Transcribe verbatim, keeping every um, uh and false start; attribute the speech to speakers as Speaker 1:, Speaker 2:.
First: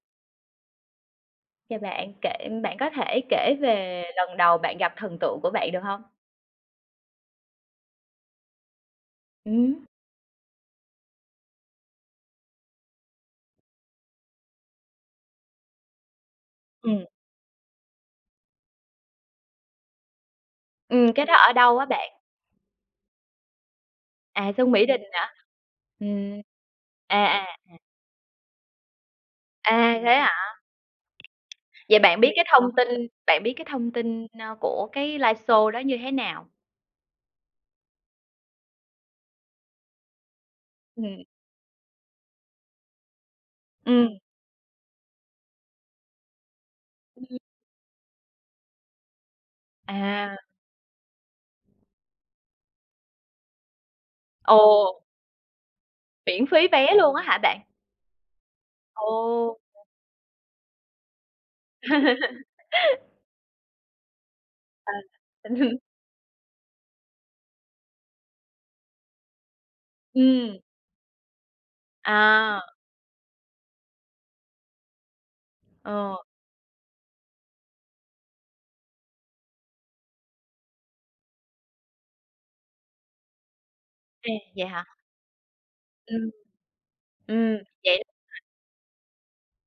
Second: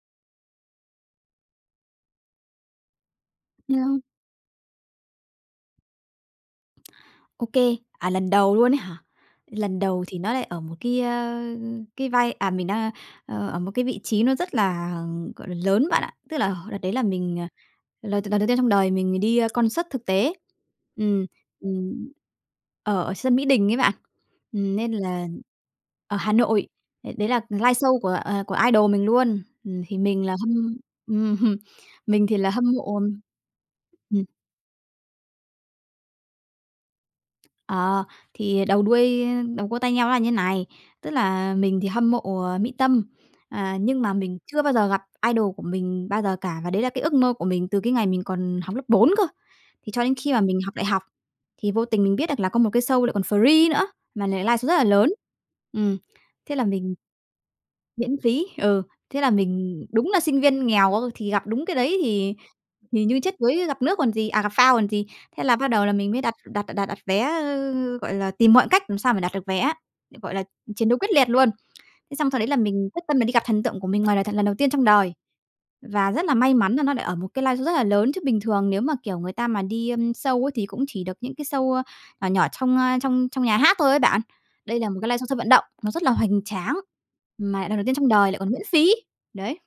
Speaker 1: Chào bạn. Kể bạn có thể kể
Speaker 2: Yeah.
Speaker 1: về lần đầu bạn gặp thần tượng của bạn được hông?
Speaker 2: Ô kê, à, lần đầu luôn ấy hả? Lần
Speaker 1: Ừm.
Speaker 2: đầu thì nó lại ở một cái, a, cái vai à, mình đang ờ, ở một cái vị trí nó rất là, gọi là, lớn bạn ạ. Tức là h đợt đấy là
Speaker 1: Ừm.
Speaker 2: mình, à, lần đ lần đầu tiên trong đời mình đi concert thực tế.
Speaker 1: Ừm, cái
Speaker 2: Ừm,
Speaker 1: đó ở đâu á
Speaker 2: ừm,
Speaker 1: bạn?
Speaker 2: ở sân Mỹ Đình ấy bạn.
Speaker 1: À, sân
Speaker 2: Ừm,
Speaker 1: Mỹ
Speaker 2: nên
Speaker 1: Đình hả?
Speaker 2: là ở Hà
Speaker 1: Ừm.
Speaker 2: Nội, đấy
Speaker 1: À,
Speaker 2: đấy là
Speaker 1: à.
Speaker 2: liveshow của, à, của idol mình luôn. Ừm, thì
Speaker 1: À, thế
Speaker 2: mình là
Speaker 1: hả?
Speaker 2: hâm ừm,
Speaker 1: Vậy bạn
Speaker 2: mình
Speaker 1: biết
Speaker 2: thì
Speaker 1: cái
Speaker 2: là hâm
Speaker 1: thông
Speaker 2: mộ
Speaker 1: tin bạn biết cái thông
Speaker 2: ừm.
Speaker 1: tin, ơ, của cái liveshow đó như thế nào?
Speaker 2: Ờ, thì đầu đuôi đầu cua tai nheo nó là như thế này. Tức
Speaker 1: Ừm.
Speaker 2: là mình thì hâm mộ, ờ, Mỹ Tâm, à, nhưng mà
Speaker 1: Ừm.
Speaker 2: mình chưa bao giờ gặp idol của mình bao giờ cả, và đấy là cái ước
Speaker 1: Ừm,
Speaker 2: mơ
Speaker 1: ừm.
Speaker 2: của mình từ cái ngày mình còn học lớp bốn cơ. Thì cho đến khi
Speaker 1: À.
Speaker 2: mà mình học đại học, thì vô tình mình biết được là có một cái show lại còn free nữa, mà lại liveshow rất là
Speaker 1: Ồ!
Speaker 2: lớn. Ừm,
Speaker 1: Miễn
Speaker 2: thế là
Speaker 1: phí vé
Speaker 2: mình
Speaker 1: luôn á hả bạn?
Speaker 2: Miễn phí, ừ.
Speaker 1: Ồ,
Speaker 2: Thế là
Speaker 1: ồ!
Speaker 2: mình đúng là sinh viên nghèo á, thì gặp đúng cái đấy thì thì như chết đuối gặp nước còn gì, à gặp phao còn
Speaker 1: À!
Speaker 2: gì. Thế là bắt đầu là mình mới đặt đặt đặt đặt vé, ơ, gọi là, tìm mọi cách làm sao mà đặt được vé á, gọi là,
Speaker 1: Ừm.
Speaker 2: chiến đấu quyết liệt luôn. Thế xong sau đấy là
Speaker 1: À!
Speaker 2: mình quyết tâm mình đi gặp thần tượng của mình ngoài đời thật lần đầu tiên trong đời, và
Speaker 1: Ờ.
Speaker 2: rất là may mắn là nó lại ở một cái liveshow rất là lớn, chứ bình thường nếu mà, kiểu, người ta mà đi, ờm, show ấy thì cũng chỉ được những cái show, ơ, nhỏ nhỏ trong, a, trong trong nhà hát thôi ấy bạn.
Speaker 1: Ô kê, vậy
Speaker 2: Đây
Speaker 1: hả?
Speaker 2: là một cái liveshow sân vận động, nó rất là
Speaker 1: Ừm.
Speaker 2: hoành tráng,
Speaker 1: Ừm,
Speaker 2: mà lại lần đầu tiên
Speaker 1: vậy
Speaker 2: trong
Speaker 1: luôn
Speaker 2: đời
Speaker 1: hả?
Speaker 2: lại còn miễn phí. Đấy.